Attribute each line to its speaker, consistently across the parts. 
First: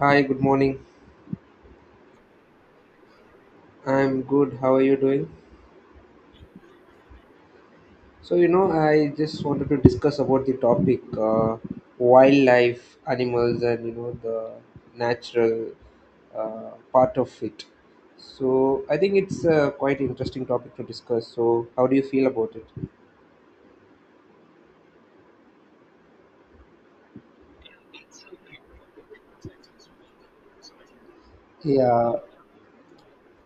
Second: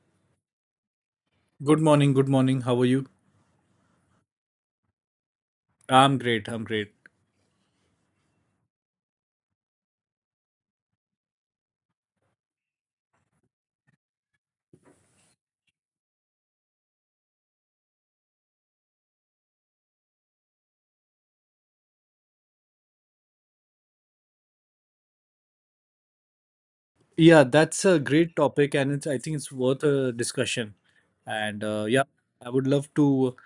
Speaker 1: Hi, good morning.
Speaker 2: Good morning, good morning. How are you?
Speaker 1: I'm good. How are you doing?
Speaker 2: I'm great.
Speaker 1: So, you know, I just wanted to discuss about the topic wildlife, animals, and you know, the natural part of it. So, I think it's quite interesting topic to discuss. So, how do you feel about it?
Speaker 2: Yeah, that's a great topic and it's I think it's worth a discussion. And yeah,
Speaker 1: Yeah.
Speaker 2: I would love to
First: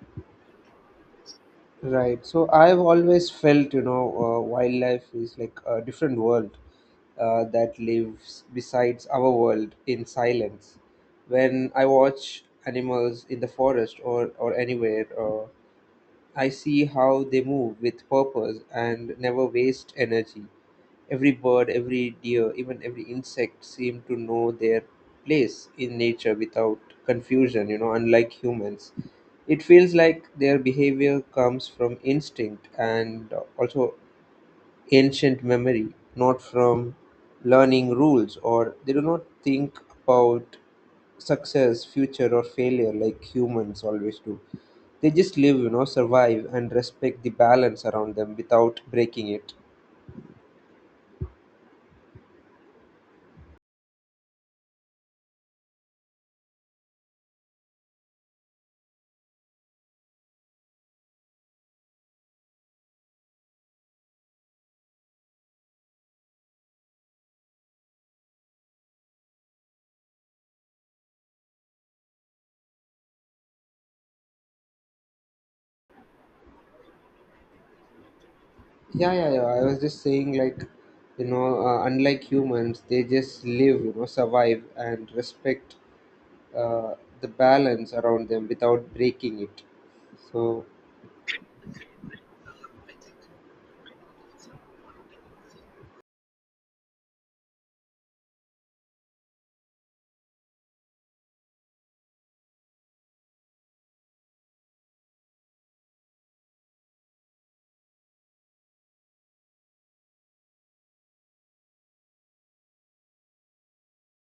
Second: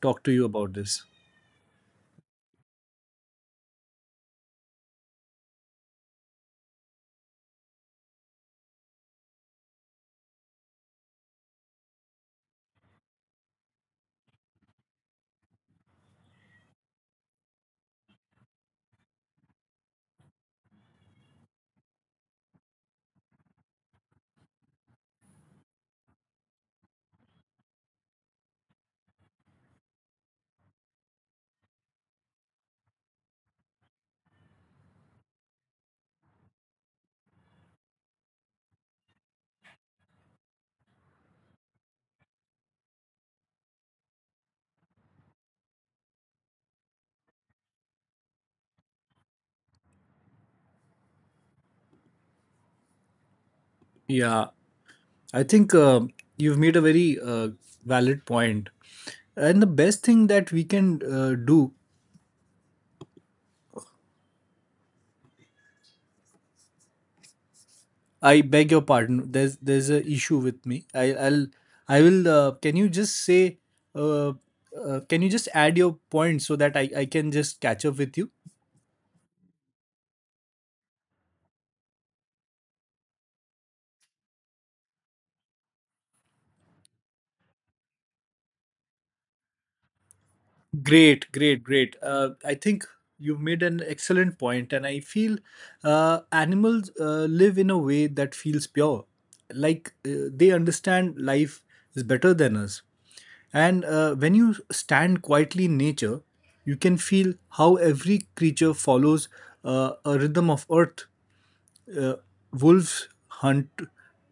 Speaker 2: talk to you about this.
Speaker 1: Right. So I've always felt, you know, wildlife is like a different world that lives besides our world in silence. When I watch animals in the forest or anywhere, I see how they move with purpose and never waste energy. Every bird, every deer, even every insect seem to know their place in nature without confusion, you know, unlike humans. It feels like their behavior comes from instinct and also ancient memory, not from learning rules, or they do not think about success, future, or failure like humans always do. They just live, you know, survive and respect the balance around them without breaking it.
Speaker 2: Yeah, I think you've made a very valid point. And the best thing that we can do, I beg your pardon. There's a issue with me. I will. Can you just say? Uh, can you just add your point so that I can just catch up with you?
Speaker 1: Yeah, yeah, yeah. I was just saying, like, you know, unlike humans, they just live, you know, survive and respect uh, the balance around them without breaking it. So,
Speaker 2: Great, great, great. I think you've made an excellent point, and I feel animals live in a way that feels pure. They understand life is better than us. And when you stand quietly in nature, you can feel how every creature follows a rhythm of earth. uh, Wolves hunt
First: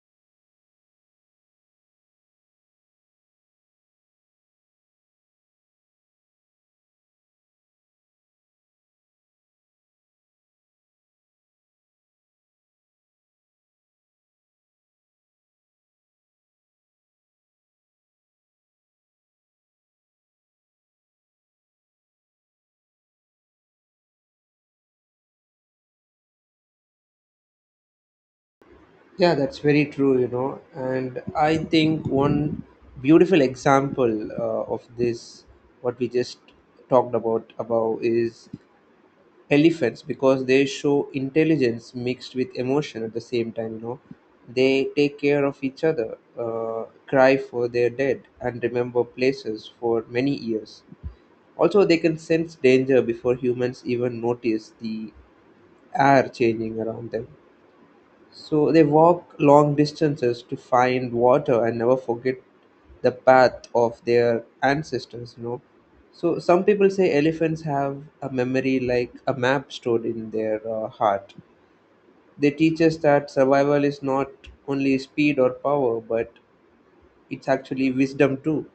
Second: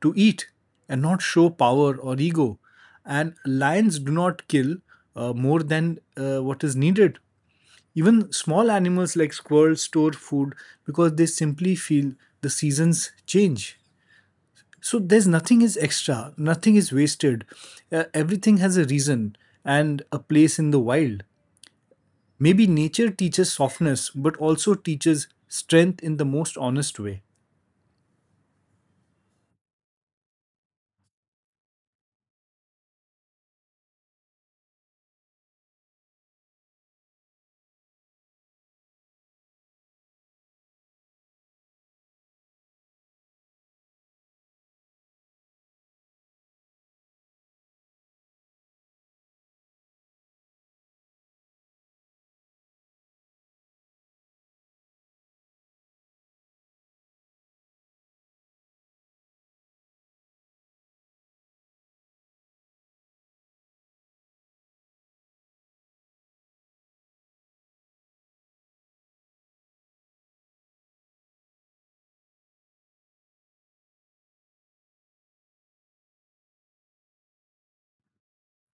Speaker 2: to eat and not show power or ego. And lions do not kill more than what is needed. Even small animals like squirrels store food because they simply feel the seasons change. So there's nothing is extra, nothing is wasted. Everything has a reason and a place in the wild. Maybe nature teaches softness, but also teaches strength in the most honest way.
Speaker 1: yeah, that's very true, you know. And I think one beautiful example of this, what we just talked about is elephants because they show intelligence mixed with emotion at the same time, you know. They take care of each other, cry for their dead, and remember places for many years. Also, they can sense danger before humans even notice the air changing around them. So they walk long distances to find water and never forget the path of their ancestors, you know. So some people say elephants have a memory like a map stored in their heart. They teach us that survival is not only speed or power, but it's actually wisdom too.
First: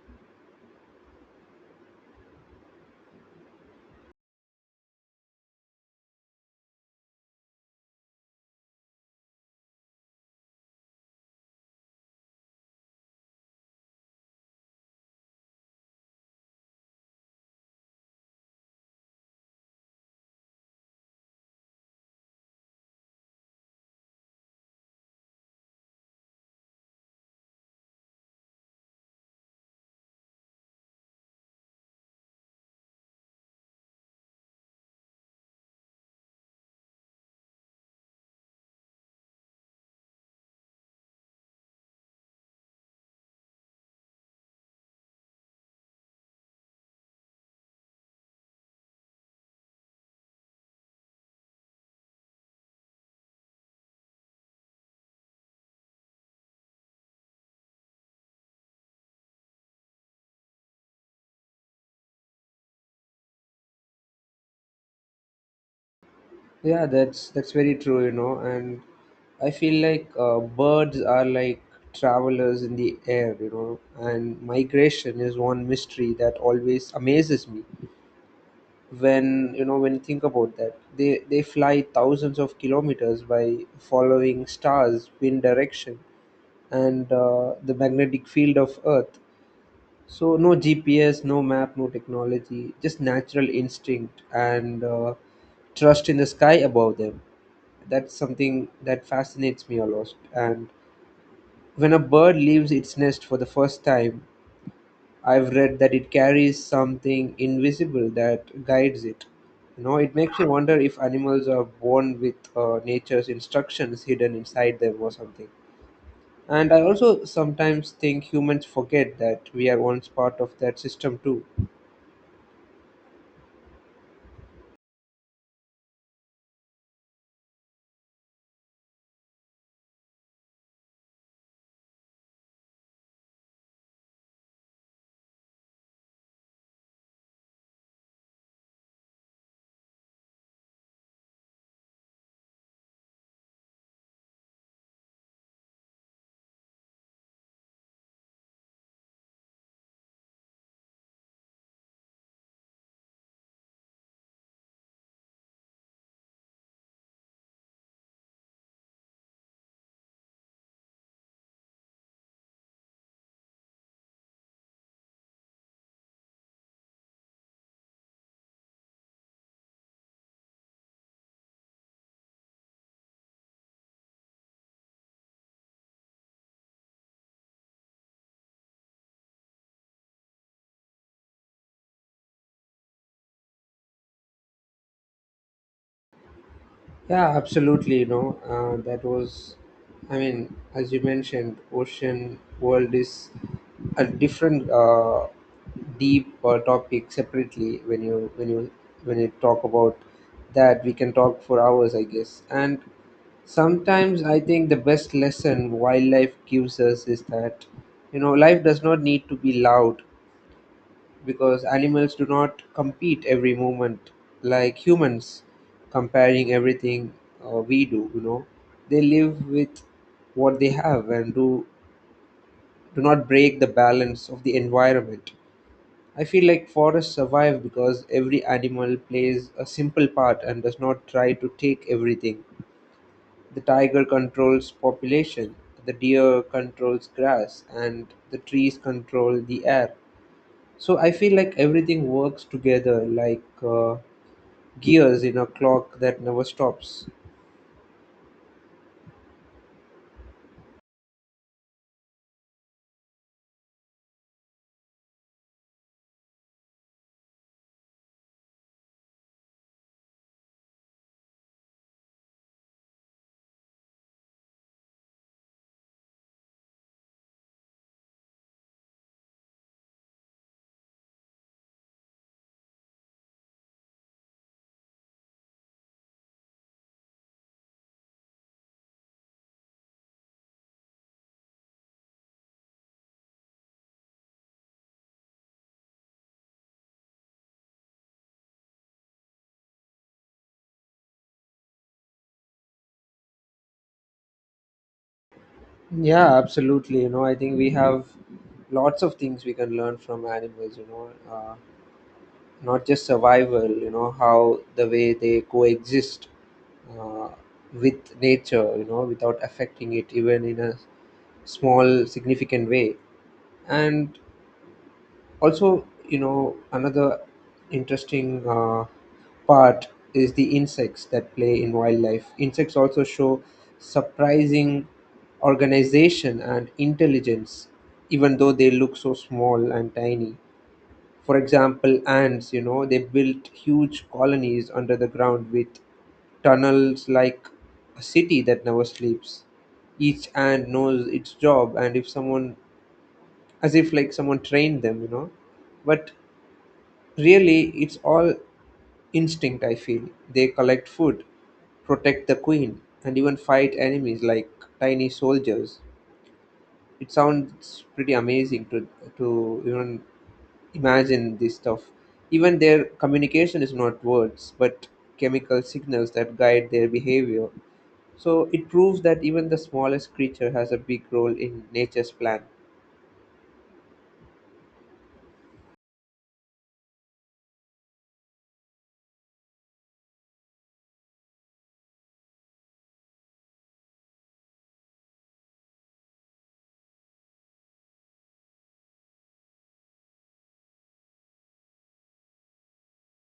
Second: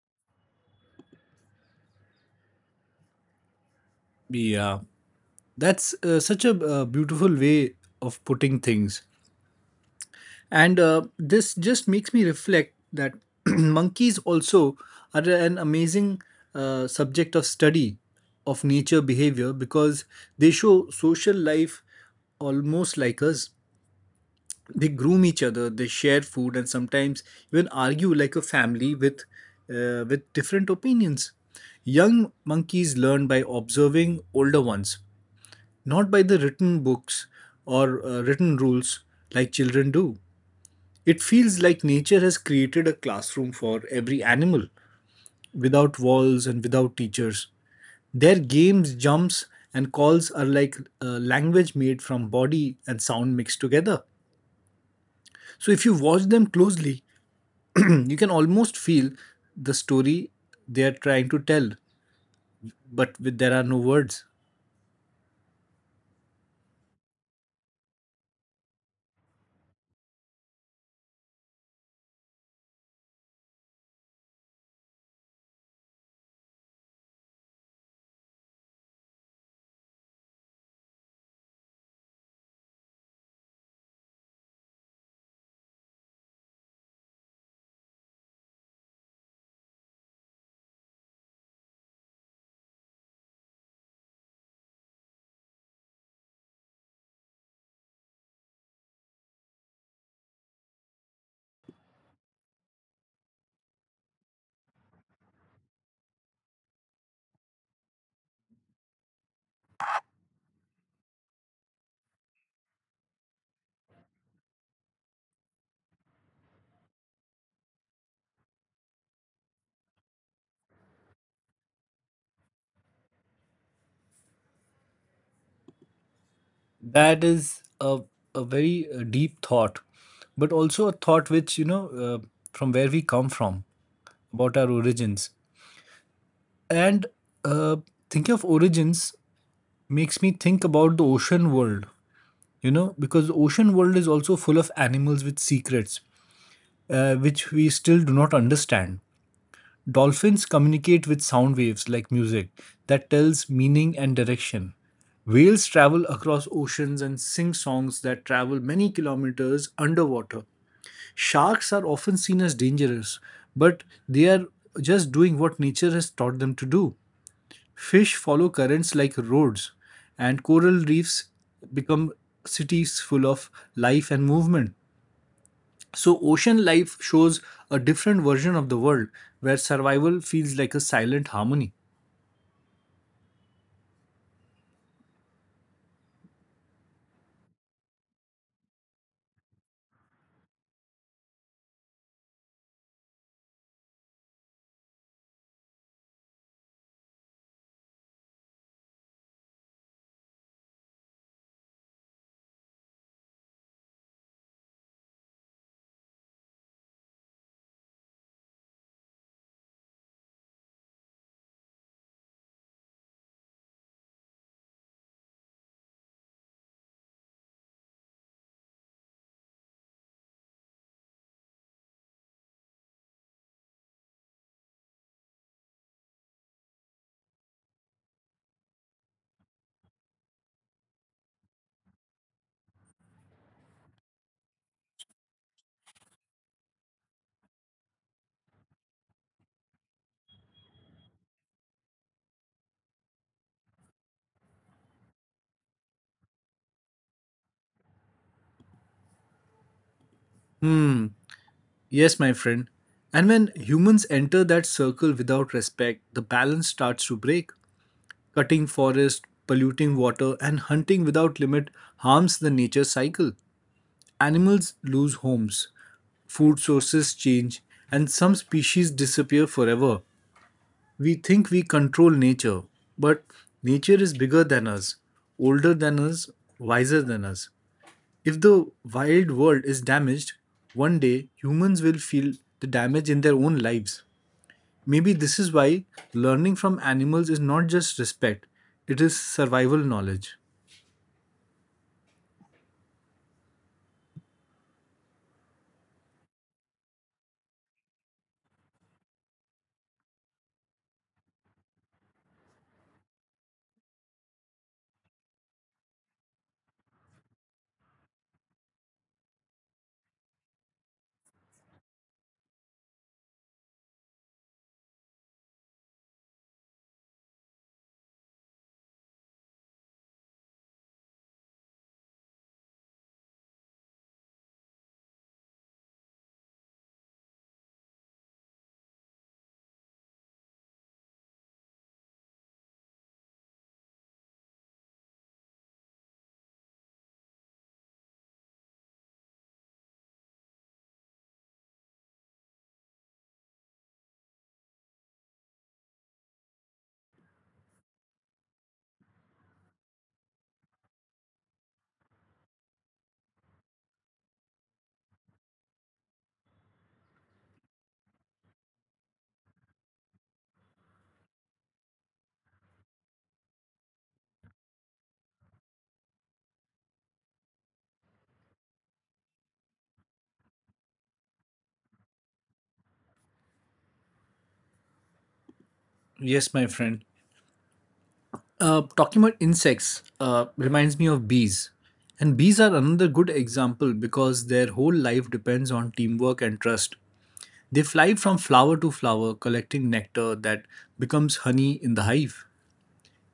Speaker 2: Yeah. That's such a beautiful way of putting things. And this just makes me reflect that monkeys also are an amazing subject of study of nature behavior because they show social life almost like us. They groom each other, they share food, and sometimes even argue like a family with different opinions. Young monkeys learn by observing older ones, not by the written books or written rules like children do. It feels like nature has created a classroom for every animal without walls and without teachers. Their games, jumps, and calls are like language made from body and sound mixed together. So if you watch them closely, you can almost feel the story they are trying to tell, but there are no words.
Speaker 1: Yeah, that's very true, you know, and I feel like birds are like travelers in the air, you know, and migration is one mystery that always amazes me. When you know when you think about that, they fly thousands of kilometers by following stars, wind direction, and the magnetic field of Earth. So no GPS, no map, no technology, just natural instinct and trust in the sky above them. That's something that fascinates me a lot. And when a bird leaves its nest for the first time, I've read that it carries something invisible that guides it. You know, it makes me wonder if animals are born with nature's instructions hidden inside them or something. And I also sometimes think humans forget that we are once part of that system too.
Speaker 2: That is a very deep thought, but also a thought which, you know, from where we come from, about our origins. And uh, thinking of origins makes me think about the ocean world, you know, because the ocean world is also full of animals with secrets, which we still do not understand. Dolphins communicate with sound waves like music that tells meaning and direction. Whales travel across oceans and sing songs that travel many kilometers underwater. Sharks are often seen as dangerous, but they are just doing what nature has taught them to do. Fish follow currents like roads, and coral reefs become cities full of life and movement. So, ocean life shows a different version of the world where survival feels like a silent harmony.
Speaker 1: Yeah, absolutely. You know, that was, I mean, as you mentioned, ocean world is a different deep topic separately. When you talk about that, we can talk for hours, I guess. And sometimes I think the best lesson wildlife gives us is that you know life does not need to be loud because animals do not compete every moment like humans comparing everything we do, you know, they live with what they have and do not break the balance of the environment. I feel like forests survive because every animal plays a simple part and does not try to take everything. The tiger controls population, the deer controls grass, and the trees control the air. So I feel like everything works together like gears in a clock that never stops.
Speaker 2: Hmm, yes, my friend. And when humans enter that circle without respect, the balance starts to break. Cutting forest, polluting water, and hunting without limit harms the nature cycle. Animals lose homes, food sources change, and some species disappear forever. We think we control nature, but nature is bigger than us, older than us, wiser than us. If the wild world is damaged, one day humans will feel the damage in their own lives. Maybe this is why learning from animals is not just respect, it is survival knowledge.
Speaker 1: Yeah, absolutely. You know, I think we have lots of things we can learn from animals, you know, not just survival, you know, how the way they coexist uh, with nature, you know, without affecting it even in a small, significant way. And also you know another interesting part is the insects that play in wildlife. Insects also show surprising organization and intelligence even though they look so small and tiny. For example, ants, you know, they built huge colonies under the ground with tunnels like a city that never sleeps. Each ant knows its job and if someone, as if like someone trained them, you know, but really, it's all instinct, I feel. They collect food, protect the queen, and even fight enemies like tiny soldiers. It sounds pretty amazing to even imagine this stuff. Even their communication is not words, but chemical signals that guide their behavior. So it proves that even the smallest creature has a big role in nature's plan.
Speaker 2: Yes, my friend. Talking about insects reminds me of bees. And bees are another good example because their whole life depends on teamwork and trust. They fly from flower to flower, collecting nectar that becomes honey in the hive.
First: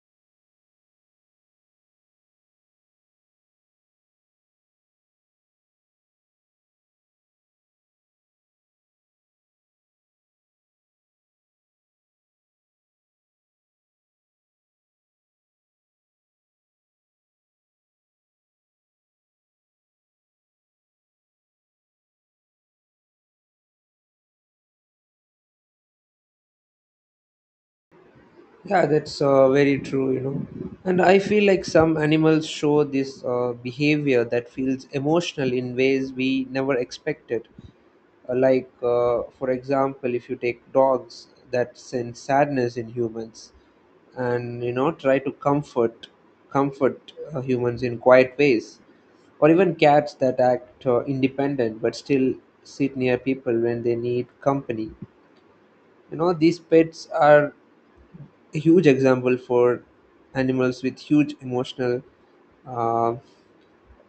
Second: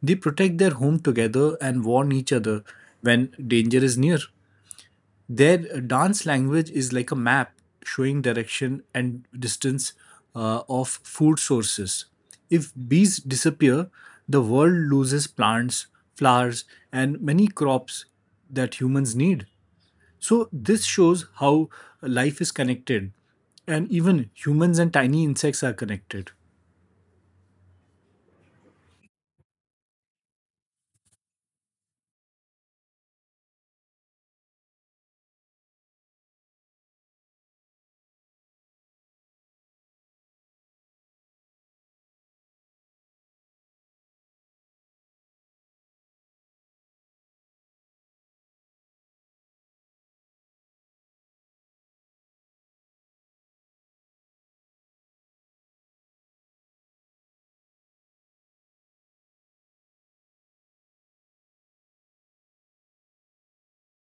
Speaker 2: They protect their home together and warn each other when danger is near. Their dance language is like a map showing direction and distance of food sources. If bees disappear, the world loses plants, flowers, and many crops that humans need. So, this shows how life is connected, and even humans and tiny insects are connected.
Speaker 1: Yeah, that's very true, you know. And I feel like some animals show this behavior that feels emotional in ways we never expected. Like, for example, if you take dogs that sense sadness in humans and, you know, try to comfort humans in quiet ways, or even cats that act independent but still sit near people when they need company. You know, these pets are a huge example for animals with huge emotional uh,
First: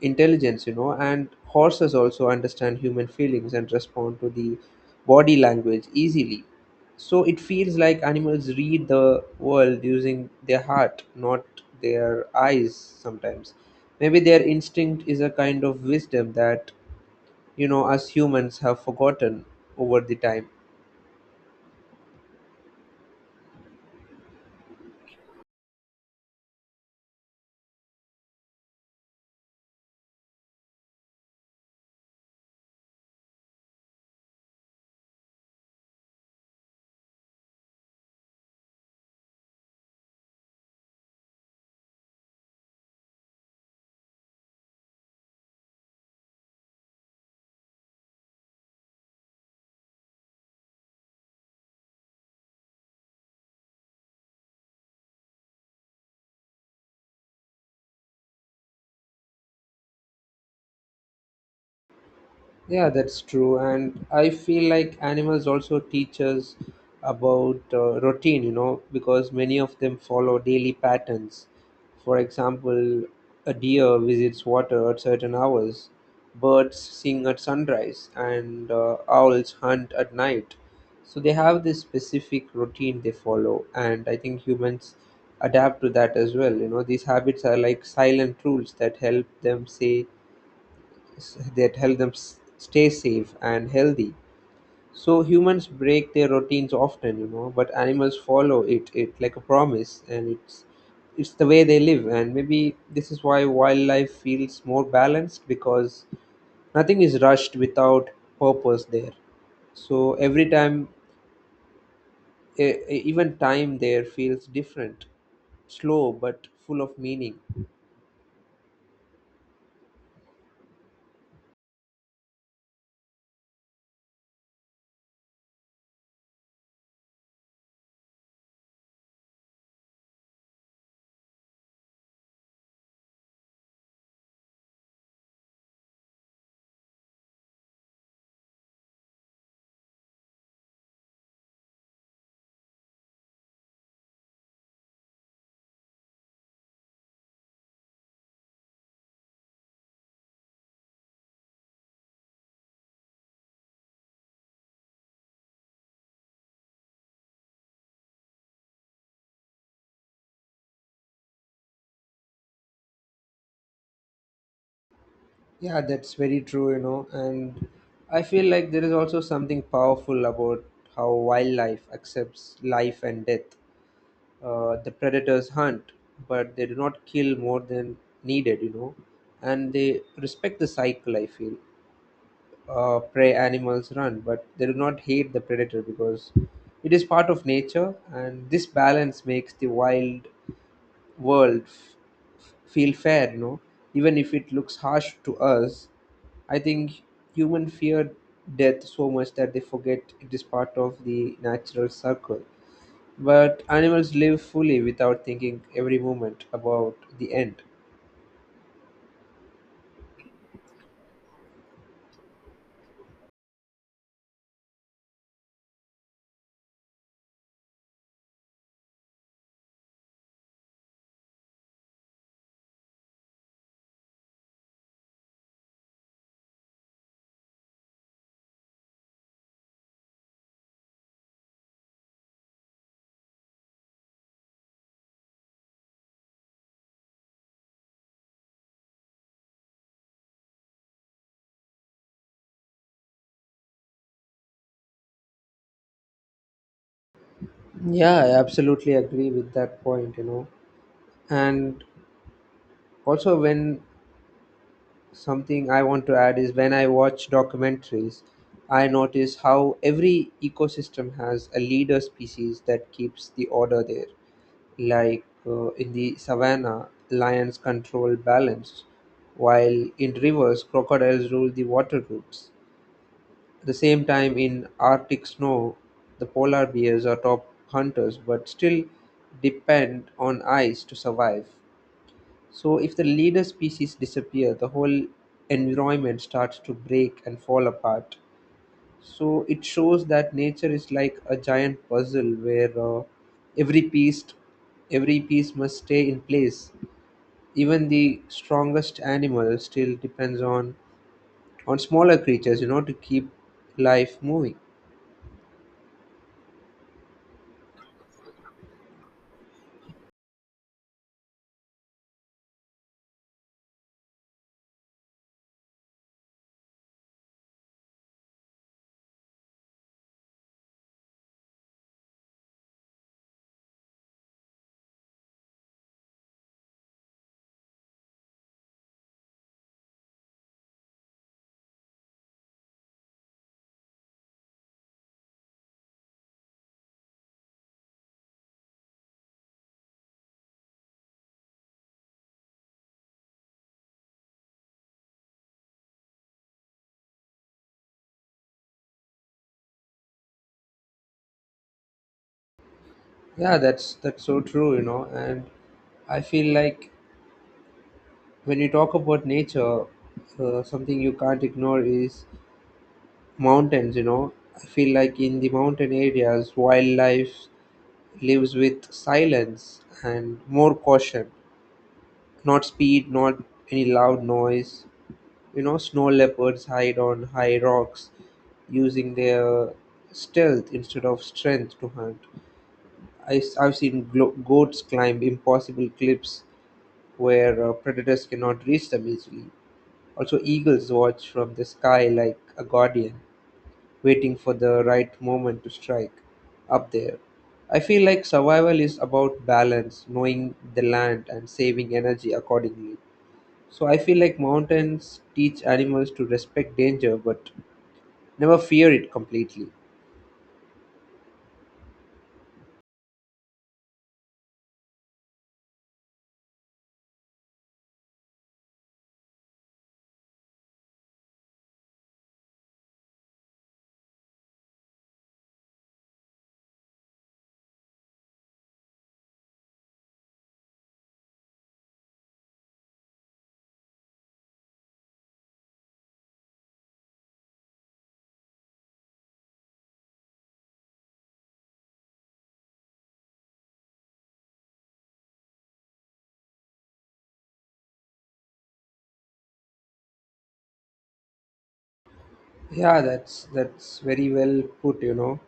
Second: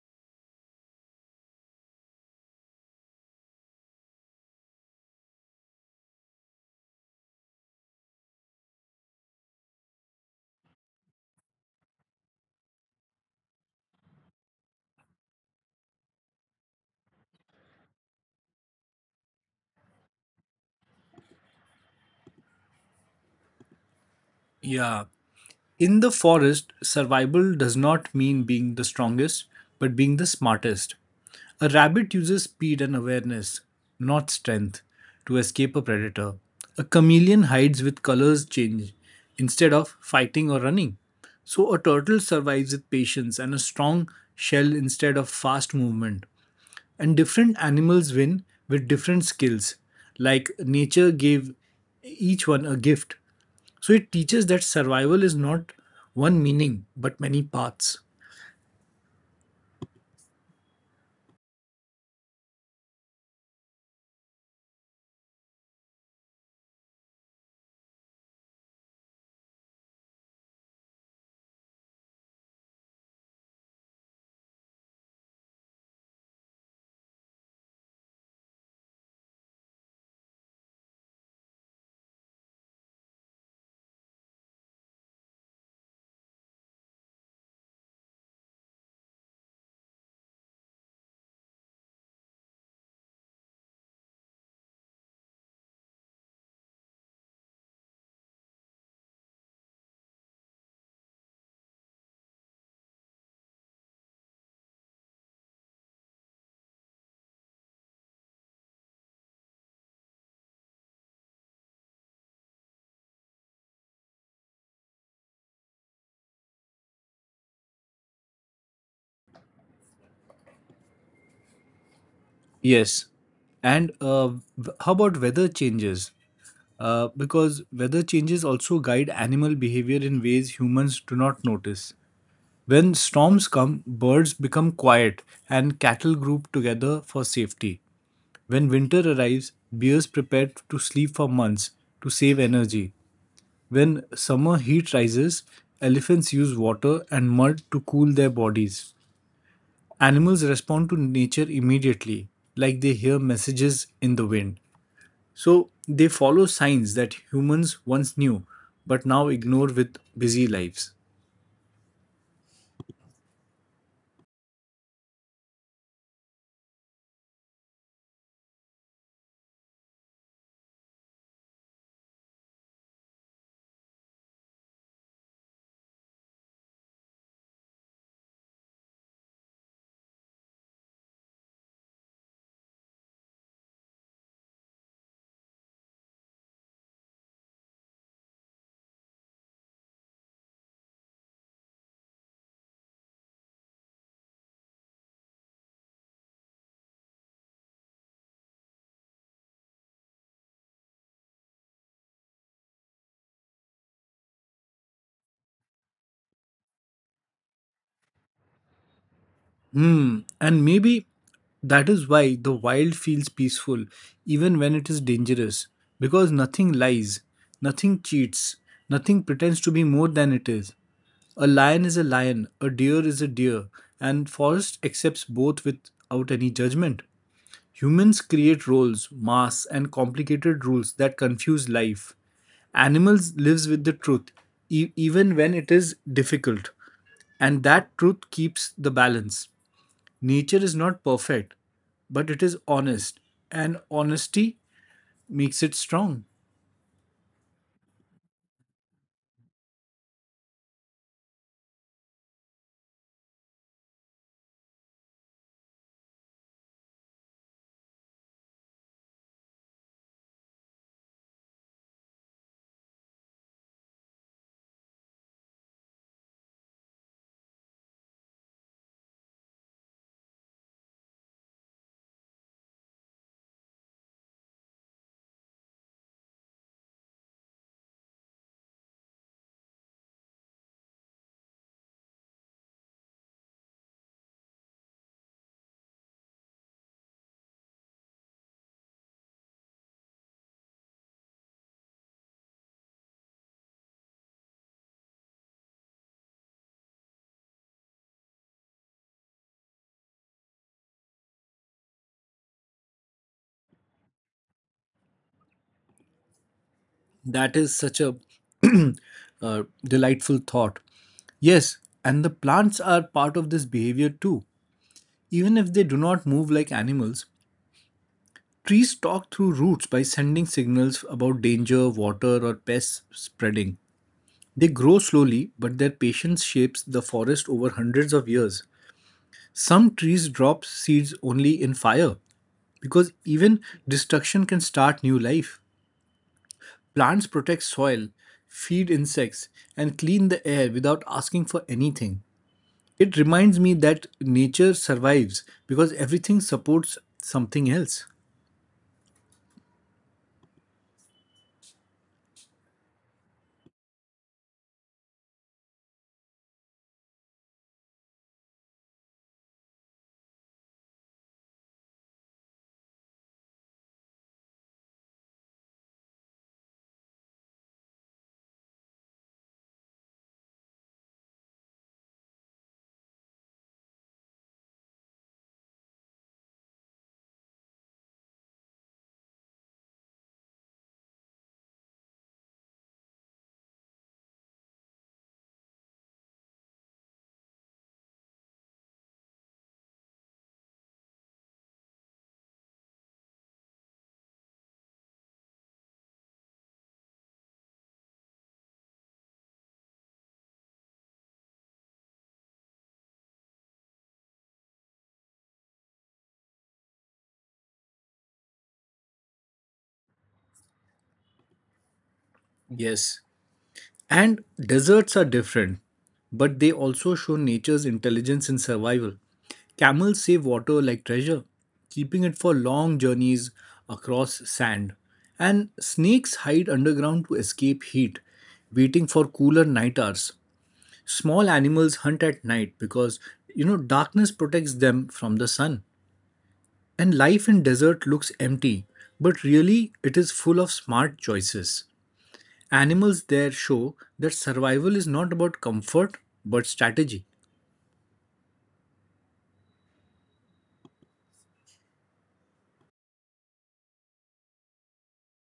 Speaker 1: intelligence, you know, and horses also understand human feelings and respond to the body language easily. So it feels like animals read the world using their heart, not their eyes sometimes. Maybe their instinct is a kind of wisdom that, you know, us humans have forgotten over the time.
Speaker 2: Yeah. In the forest, survival does not mean being the strongest, but being the smartest. A rabbit uses speed and awareness, not strength, to escape a predator. A chameleon hides with colors change instead of fighting or running. So, a turtle survives with patience and a strong shell instead of fast movement. And different animals win with different skills, like nature gave each one a gift. So it teaches that survival is not one meaning but many paths.
Speaker 1: Yeah, that's true. And I feel like animals also teach us about routine, you know, because many of them follow daily patterns. For example, a deer visits water at certain hours, birds sing at sunrise, and owls hunt at night. So they have this specific routine they follow, and I think humans adapt to that as well. You know, these habits are like silent rules that help them say s- that help them s- stay safe and healthy. So humans break their routines often, you know, but animals follow it like a promise, and it's the way they live. And maybe this is why wildlife feels more balanced because nothing is rushed without purpose there. So every time, even time there feels different, slow but full of meaning.
Speaker 2: Yes. And how about weather changes? Because weather changes also guide animal behavior in ways humans do not notice. When storms come, birds become quiet and cattle group together for safety. When winter arrives, bears prepare to sleep for months to save energy. When summer heat rises, elephants use water and mud to cool their bodies. Animals respond to nature immediately, like they hear messages in the wind. So they follow signs that humans once knew but now ignore with busy lives.
Speaker 1: Yeah, that's very true, you know, and I feel like there is also something powerful about how wildlife accepts life and death. The predators hunt, but they do not kill more than needed, you know, and they respect the cycle, I feel. Prey animals run, but they do not hate the predator because it is part of nature, and this balance makes the wild world feel fair, no? Even if it looks harsh to us. I think human fear death so much that they forget it is part of the natural circle. But animals live fully without thinking every moment about the end.
Speaker 2: Hmm, and maybe that is why the wild feels peaceful even when it is dangerous, because nothing lies, nothing cheats, nothing pretends to be more than it is. A lion is a lion, a deer is a deer, and forest accepts both without any judgment. Humans create roles, masks, and complicated rules that confuse life. Animals lives with the truth, even when it is difficult, and that truth keeps the balance. Nature is not perfect, but it is honest, and honesty makes it strong.
Speaker 1: Yeah, I absolutely agree with that point, you know. And also, when something I want to add is when I watch documentaries, I notice how every ecosystem has a leader species that keeps the order there. Like in the savannah, lions control balance, while in rivers, crocodiles rule the water groups. At the same time, in Arctic snow, the polar bears are top hunters but still depend on ice to survive. So, if the leader species disappear, the whole environment starts to break and fall apart. So it shows that nature is like a giant puzzle where every piece every piece must stay in place. Even the strongest animal still depends on smaller creatures, you know, to keep life moving.
Speaker 2: That is such a delightful thought. Yes, and the plants are part of this behavior too. Even if they do not move like animals, trees talk through roots by sending signals about danger, water, or pests spreading. They grow slowly, but their patience shapes the forest over hundreds of years. Some trees drop seeds only in fire because even destruction can start new life. Plants protect soil, feed insects, and clean the air without asking for anything. It reminds me that nature survives because everything supports something else.
Speaker 1: Yeah, that's so true, you know, and I feel like when you talk about nature, something you can't ignore is mountains. You know, I feel like in the mountain areas, wildlife lives with silence and more caution. Not speed, not any loud noise. You know, snow leopards hide on high rocks using their stealth instead of strength to hunt. I have seen goats climb impossible cliffs where predators cannot reach them easily. Also, eagles watch from the sky like a guardian waiting for the right moment to strike up there. I feel like survival is about balance, knowing the land and saving energy accordingly. So I feel like mountains teach animals to respect danger but never fear it completely.
Speaker 2: Yes. And deserts are different, but they also show nature's intelligence in survival. Camels save water like treasure, keeping it for long journeys across sand. And snakes hide underground to escape heat, waiting for cooler night hours. Small animals hunt at night because you know darkness protects them from the sun. And life in desert looks empty, but really it is full of smart choices. Animals there show that survival is not about comfort but strategy.
Speaker 1: Yeah, that's very well put, you know.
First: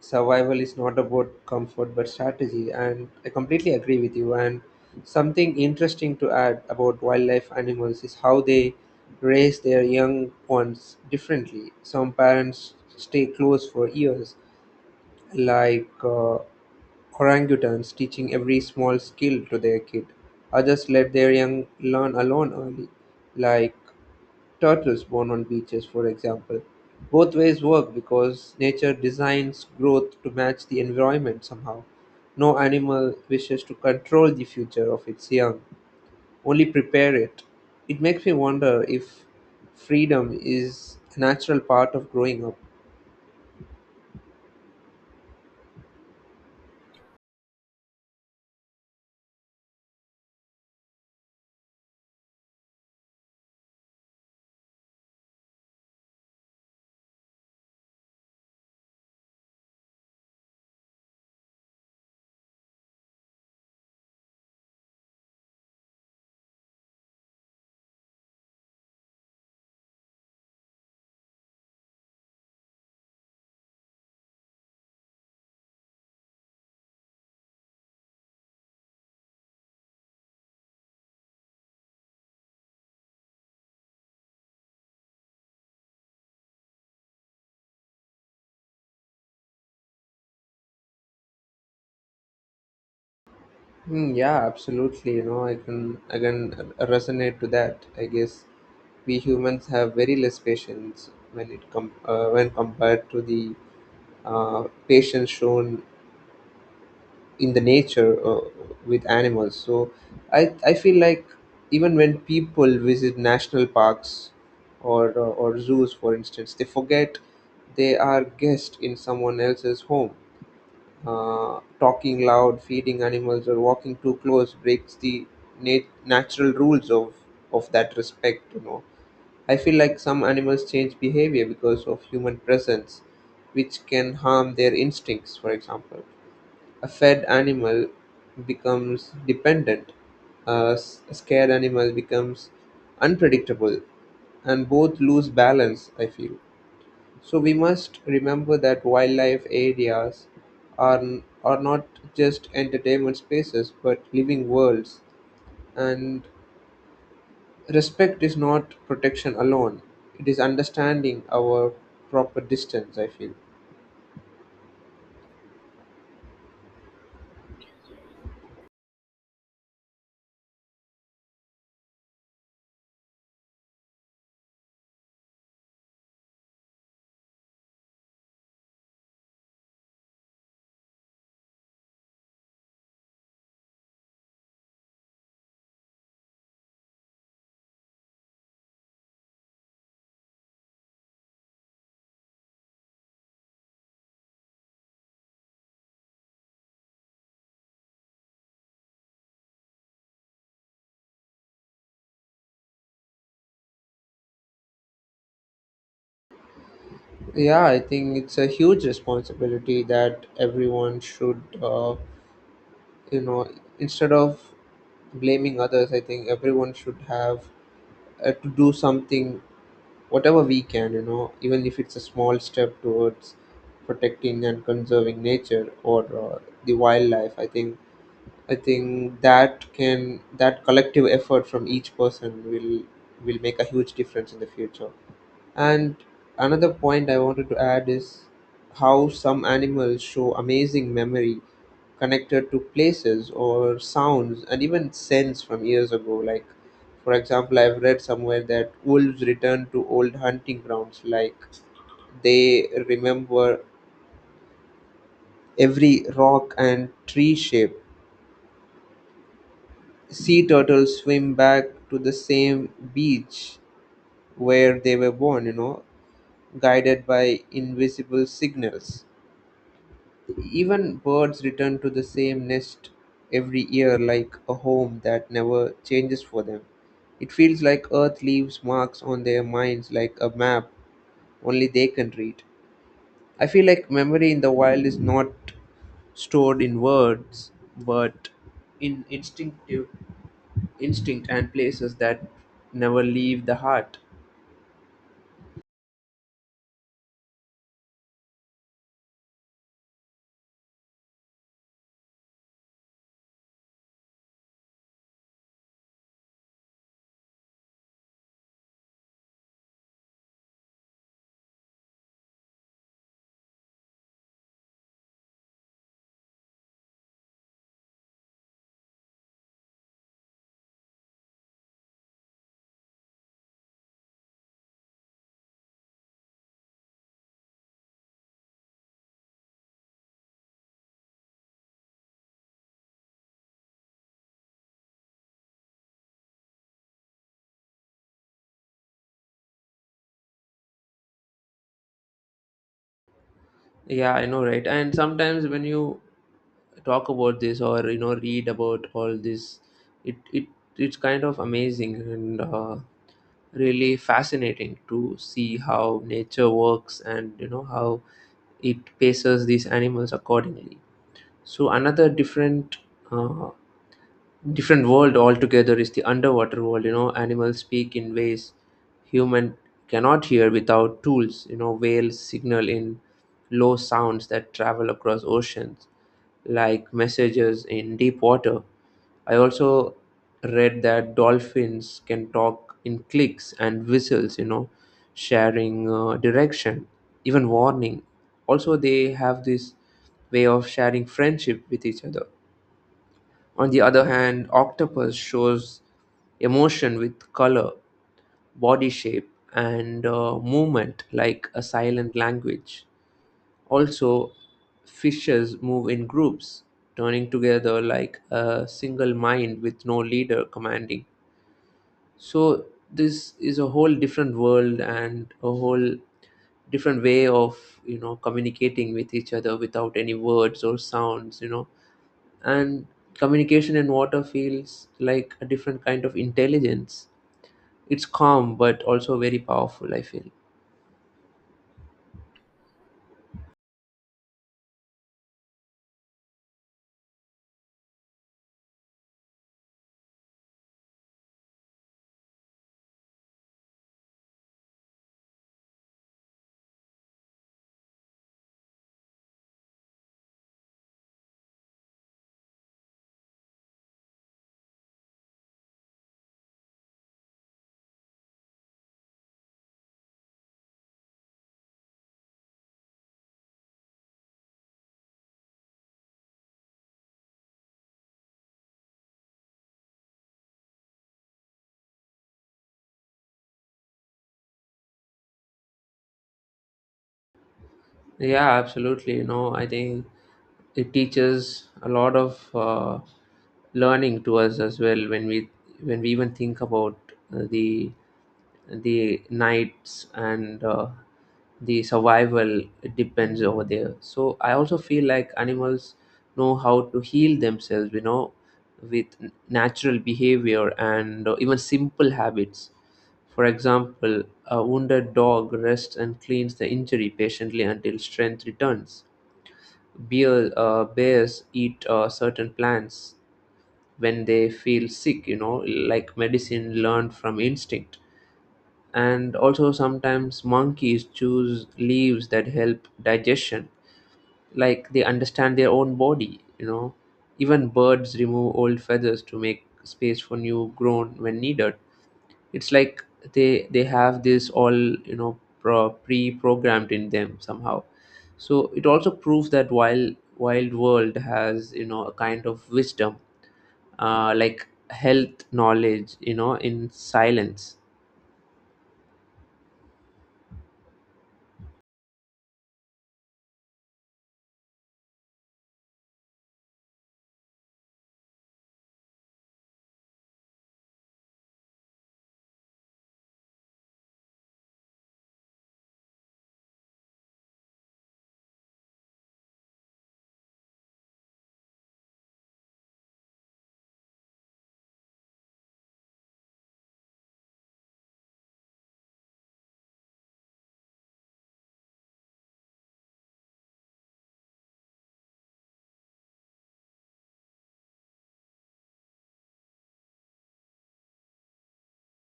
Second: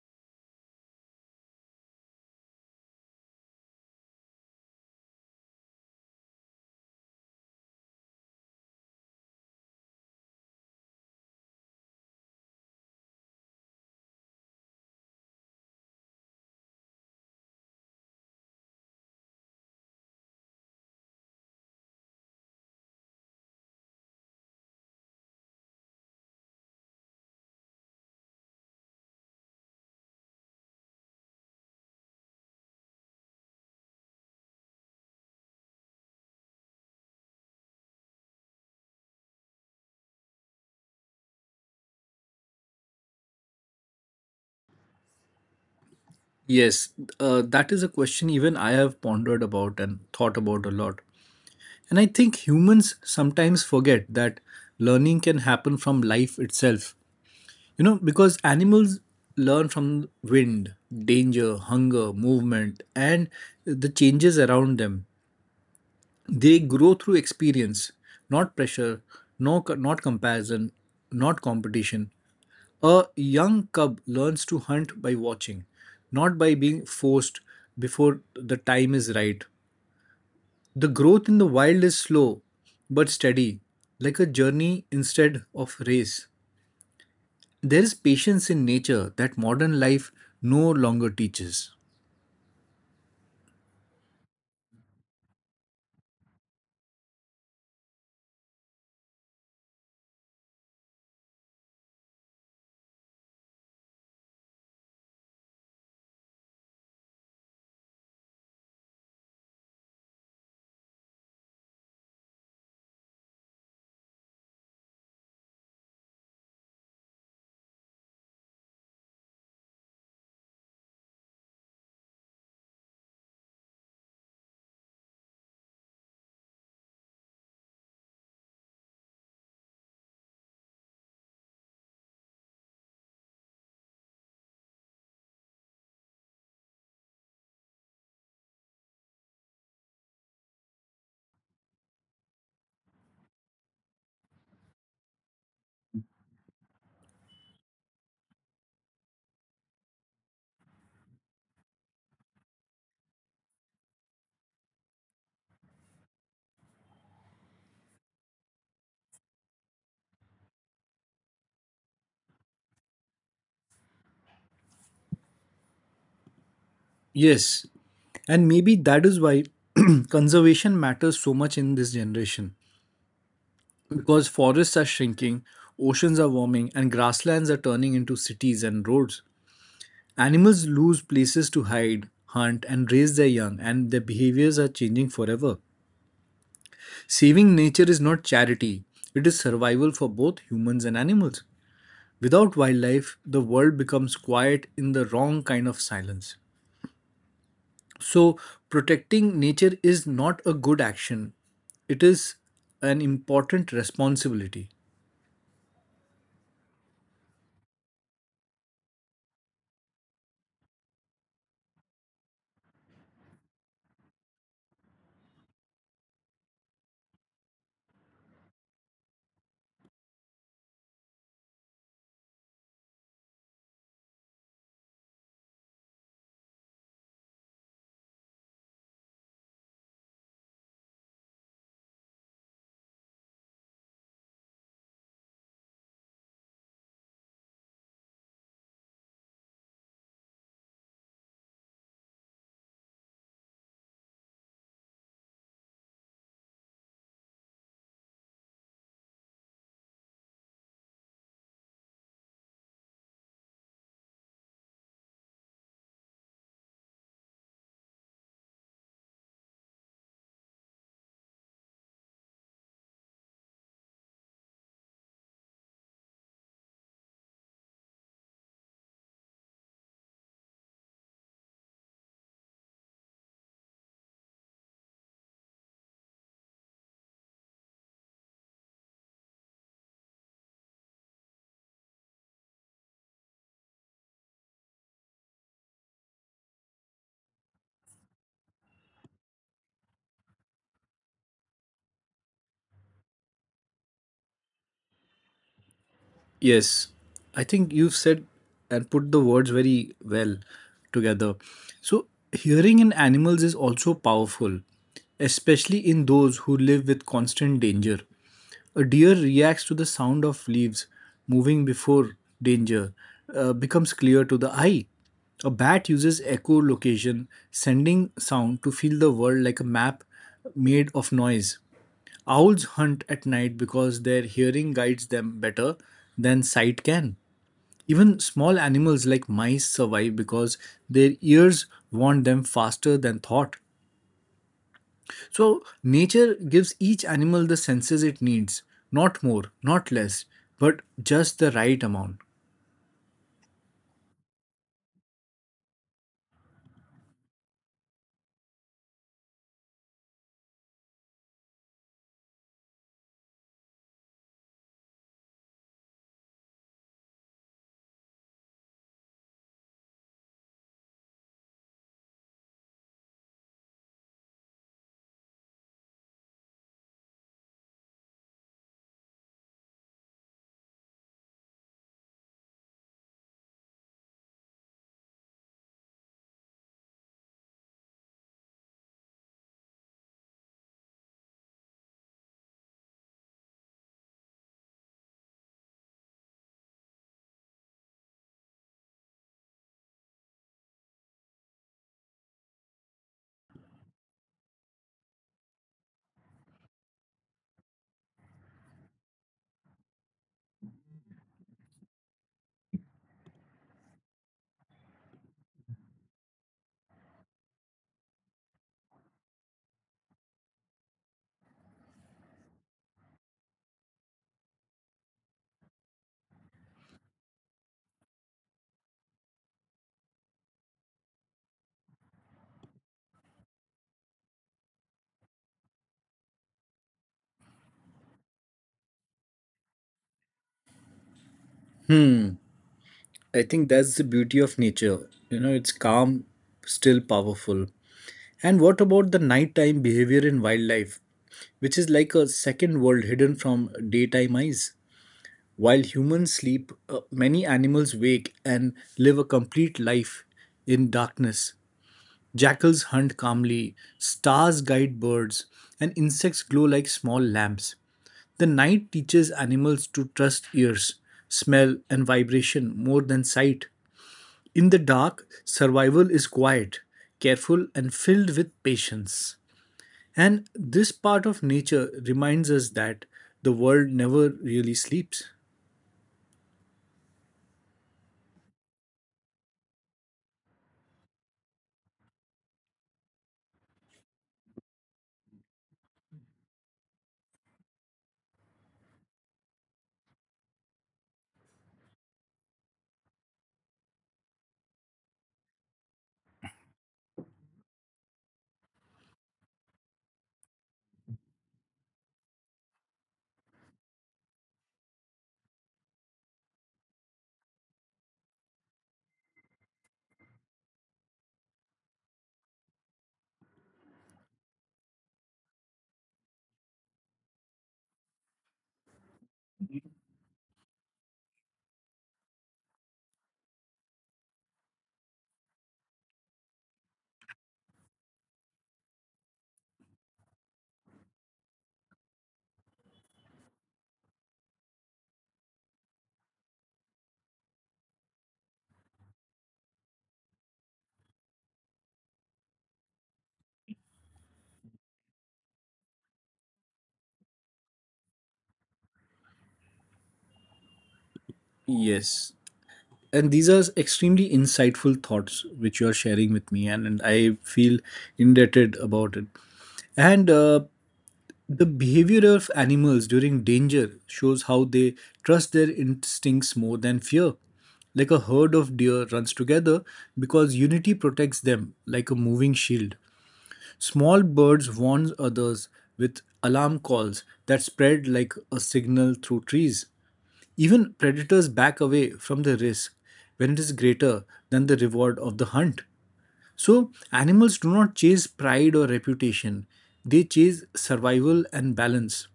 Speaker 1: Survival is not about comfort but strategy, and I completely agree with you. And something interesting to add about wildlife animals is how they raise their young ones differently. Some parents stay close for years, like orangutans teaching every small skill to their kid. Others let their young learn alone early, like turtles born on beaches, for example. Both ways work because nature designs growth to match the environment somehow. No animal wishes to control the future of its young, only prepare it. It makes me wonder if freedom is a natural part of growing up.
Speaker 2: Yes, that is a question even I have pondered about and thought about a lot. And I think humans sometimes forget that learning can happen from life itself. You know, because animals learn from wind, danger, hunger, movement, and the changes around them. They grow through experience, not pressure, no, not comparison, not competition. A young cub learns to hunt by watching, not by being forced before the time is right. The growth in the wild is slow but steady, like a journey instead of race. There is patience in nature that modern life no longer teaches.
Speaker 1: Hmm, yeah, absolutely. You know, I can resonate to that. I guess we humans have very less patience when compared to the patience shown in the nature with animals. So I feel like even when people visit national parks or zoos, for instance, they forget they are guests in someone else's home. Talking loud, feeding animals, or walking too close breaks the natural rules of that respect, you know. I feel like some animals change behavior because of human presence, which can harm their instincts. For example, a fed animal becomes dependent, a scared animal becomes unpredictable, and both lose balance, I feel. So we must remember that wildlife areas are are not just entertainment spaces but living worlds, and respect is not protection alone, it is understanding our proper distance, I feel.
Speaker 2: Yes, and maybe that is why conservation matters so much in this generation because forests are shrinking, oceans are warming, and grasslands are turning into cities and roads. Animals lose places to hide, hunt, and raise their young, and their behaviors are changing forever. Saving nature is not charity, it is survival for both humans and animals. Without wildlife, the world becomes quiet in the wrong kind of silence. So, protecting nature is not a good action, it is an important responsibility.
Speaker 1: Yeah, I think it's a huge responsibility that everyone should, you know, instead of blaming others, I think everyone should have to do something, whatever we can, you know, even if it's a small step towards protecting and conserving nature or the wildlife. I think that can that collective effort from each person will make a huge difference in the future. And another point I wanted to add is how some animals show amazing memory connected to places or sounds and even scents from years ago. Like, for example, I've read somewhere that wolves return to old hunting grounds, like they remember every rock and tree shape. Sea turtles swim back to the same beach where they were born, you know, guided by invisible signals. Even birds return to the same nest every year, like a home that never changes for them. It feels like Earth leaves marks on their minds like a map only they can read. I feel like memory in the wild is not stored in words but in instinct and places that never leave the heart.
Speaker 2: Yes, I think you've said and put the words very well together. So, hearing in animals is also powerful, especially in those who live with constant danger. A deer reacts to the sound of leaves moving before danger becomes clear to the eye. A bat uses echolocation, sending sound to feel the world like a map made of noise. Owls hunt at night because their hearing guides them better than sight can. Even small animals like mice survive because their ears warn them faster than thought. So, nature gives each animal the senses it needs, not more, not less, but just the right amount.
Speaker 1: Yeah, I know, right? And sometimes when you talk about this, or you know, read about all this, it, it's kind of amazing and really fascinating to see how nature works, and you know, how it paces these animals accordingly. So another uh, different world altogether is the underwater world. You know, animals speak in ways human cannot hear without tools. You know, whales signal in low sounds that travel across oceans, like messages in deep water. I also read that dolphins can talk in clicks and whistles, you know, sharing direction, even warning. Also, they have this way of sharing friendship with each other. On the other hand, octopus shows emotion with color, body shape, and movement, like a silent language. Also, fishes move in groups, turning together like a single mind with no leader commanding. So this is a whole different world and a whole different way of, you know, communicating with each other without any words or sounds, you know. And communication in water feels like a different kind of intelligence. It's calm but also very powerful, I feel.
Speaker 2: Hmm, I think that's the beauty of nature. You know, it's calm, still powerful. And what about the nighttime behavior in wildlife, which is like a second world hidden from daytime eyes? While humans sleep, many animals wake and live a complete life in darkness. Jackals hunt calmly, stars guide birds, and insects glow like small lamps. The night teaches animals to trust ears, smell, and vibration more than sight. In the dark, survival is quiet, careful, and filled with patience. And this part of nature reminds us that the world never really sleeps.
Speaker 1: Yeah, absolutely. You know, I think it teaches a lot of learning to us as well, when we even think about the nights and the survival it depends over there. So I also feel like animals know how to heal themselves. You know, with natural behavior and even simple habits. For example, a wounded dog rests and cleans the injury patiently until strength returns. Bears eat certain plants when they feel sick, you know, like medicine learned from instinct. And also, sometimes monkeys choose leaves that help digestion, like they understand their own body, you know. Even birds remove old feathers to make space for new grown when needed. It's like they have this all, you know, pre-programmed in them somehow. So it also proves that while wild world has, you know, a kind of wisdom, like health knowledge, you know, in silence.
Speaker 2: Yes. And these are extremely insightful thoughts which you are sharing with me, and I feel indebted about it. And the behavior of animals during danger shows how they trust their instincts more than fear. Like a herd of deer runs together because unity protects them like a moving shield. Small birds warn others with alarm calls that spread like a signal through trees. Even predators back away from the risk when it is greater than the reward of the hunt. So, animals do not chase pride or reputation, they chase survival and balance.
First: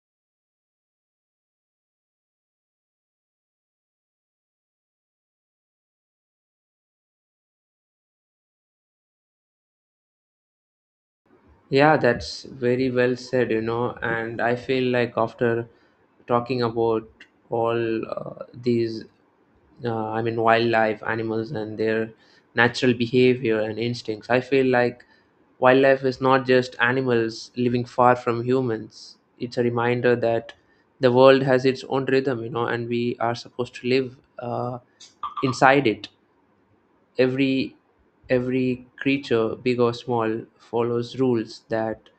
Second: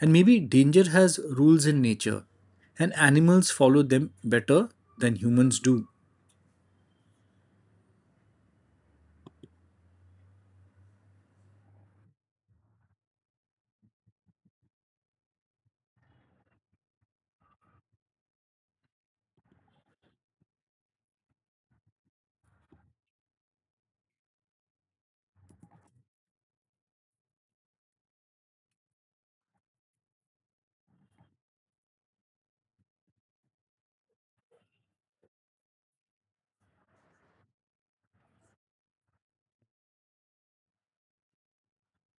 Speaker 2: And maybe danger has rules in nature, and animals follow them better than humans do.
Speaker 1: Yeah, that's very well said, you know. And I feel like after talking about all these, I mean, wildlife, animals, and their natural behavior and instincts, I feel like wildlife is not just animals living far from humans. It's a reminder that the world has its own rhythm, you know, and we are supposed to live inside it. Every every creature, big or small, follows rules that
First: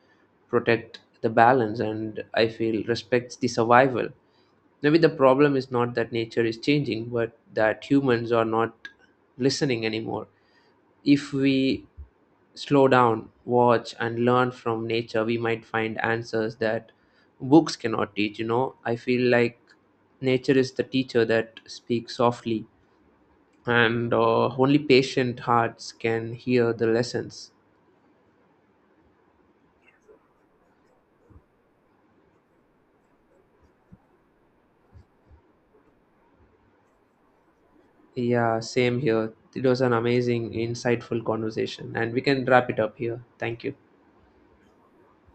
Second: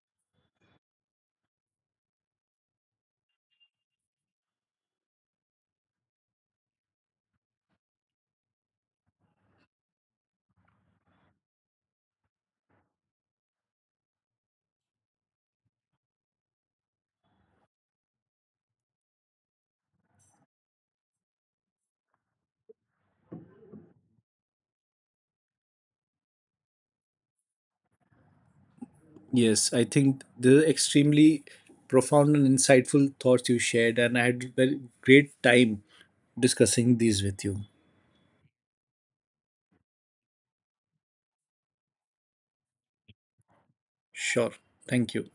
Speaker 1: protect the balance, and I feel, respects the survival. Maybe the problem is not that nature is changing, but that humans are not listening anymore. If we slow down, watch, and learn from nature, we might find answers that books cannot teach. You know, I feel like nature is the teacher that speaks softly, and only patient hearts can hear the lessons.
Speaker 2: Yes, I think the extremely profound and insightful thoughts you shared, and I had very great time discussing these with you.
Speaker 1: Yeah, same here. It was an amazing, insightful conversation, and we can wrap it up here. Thank you.
Speaker 2: Sure. Thank you.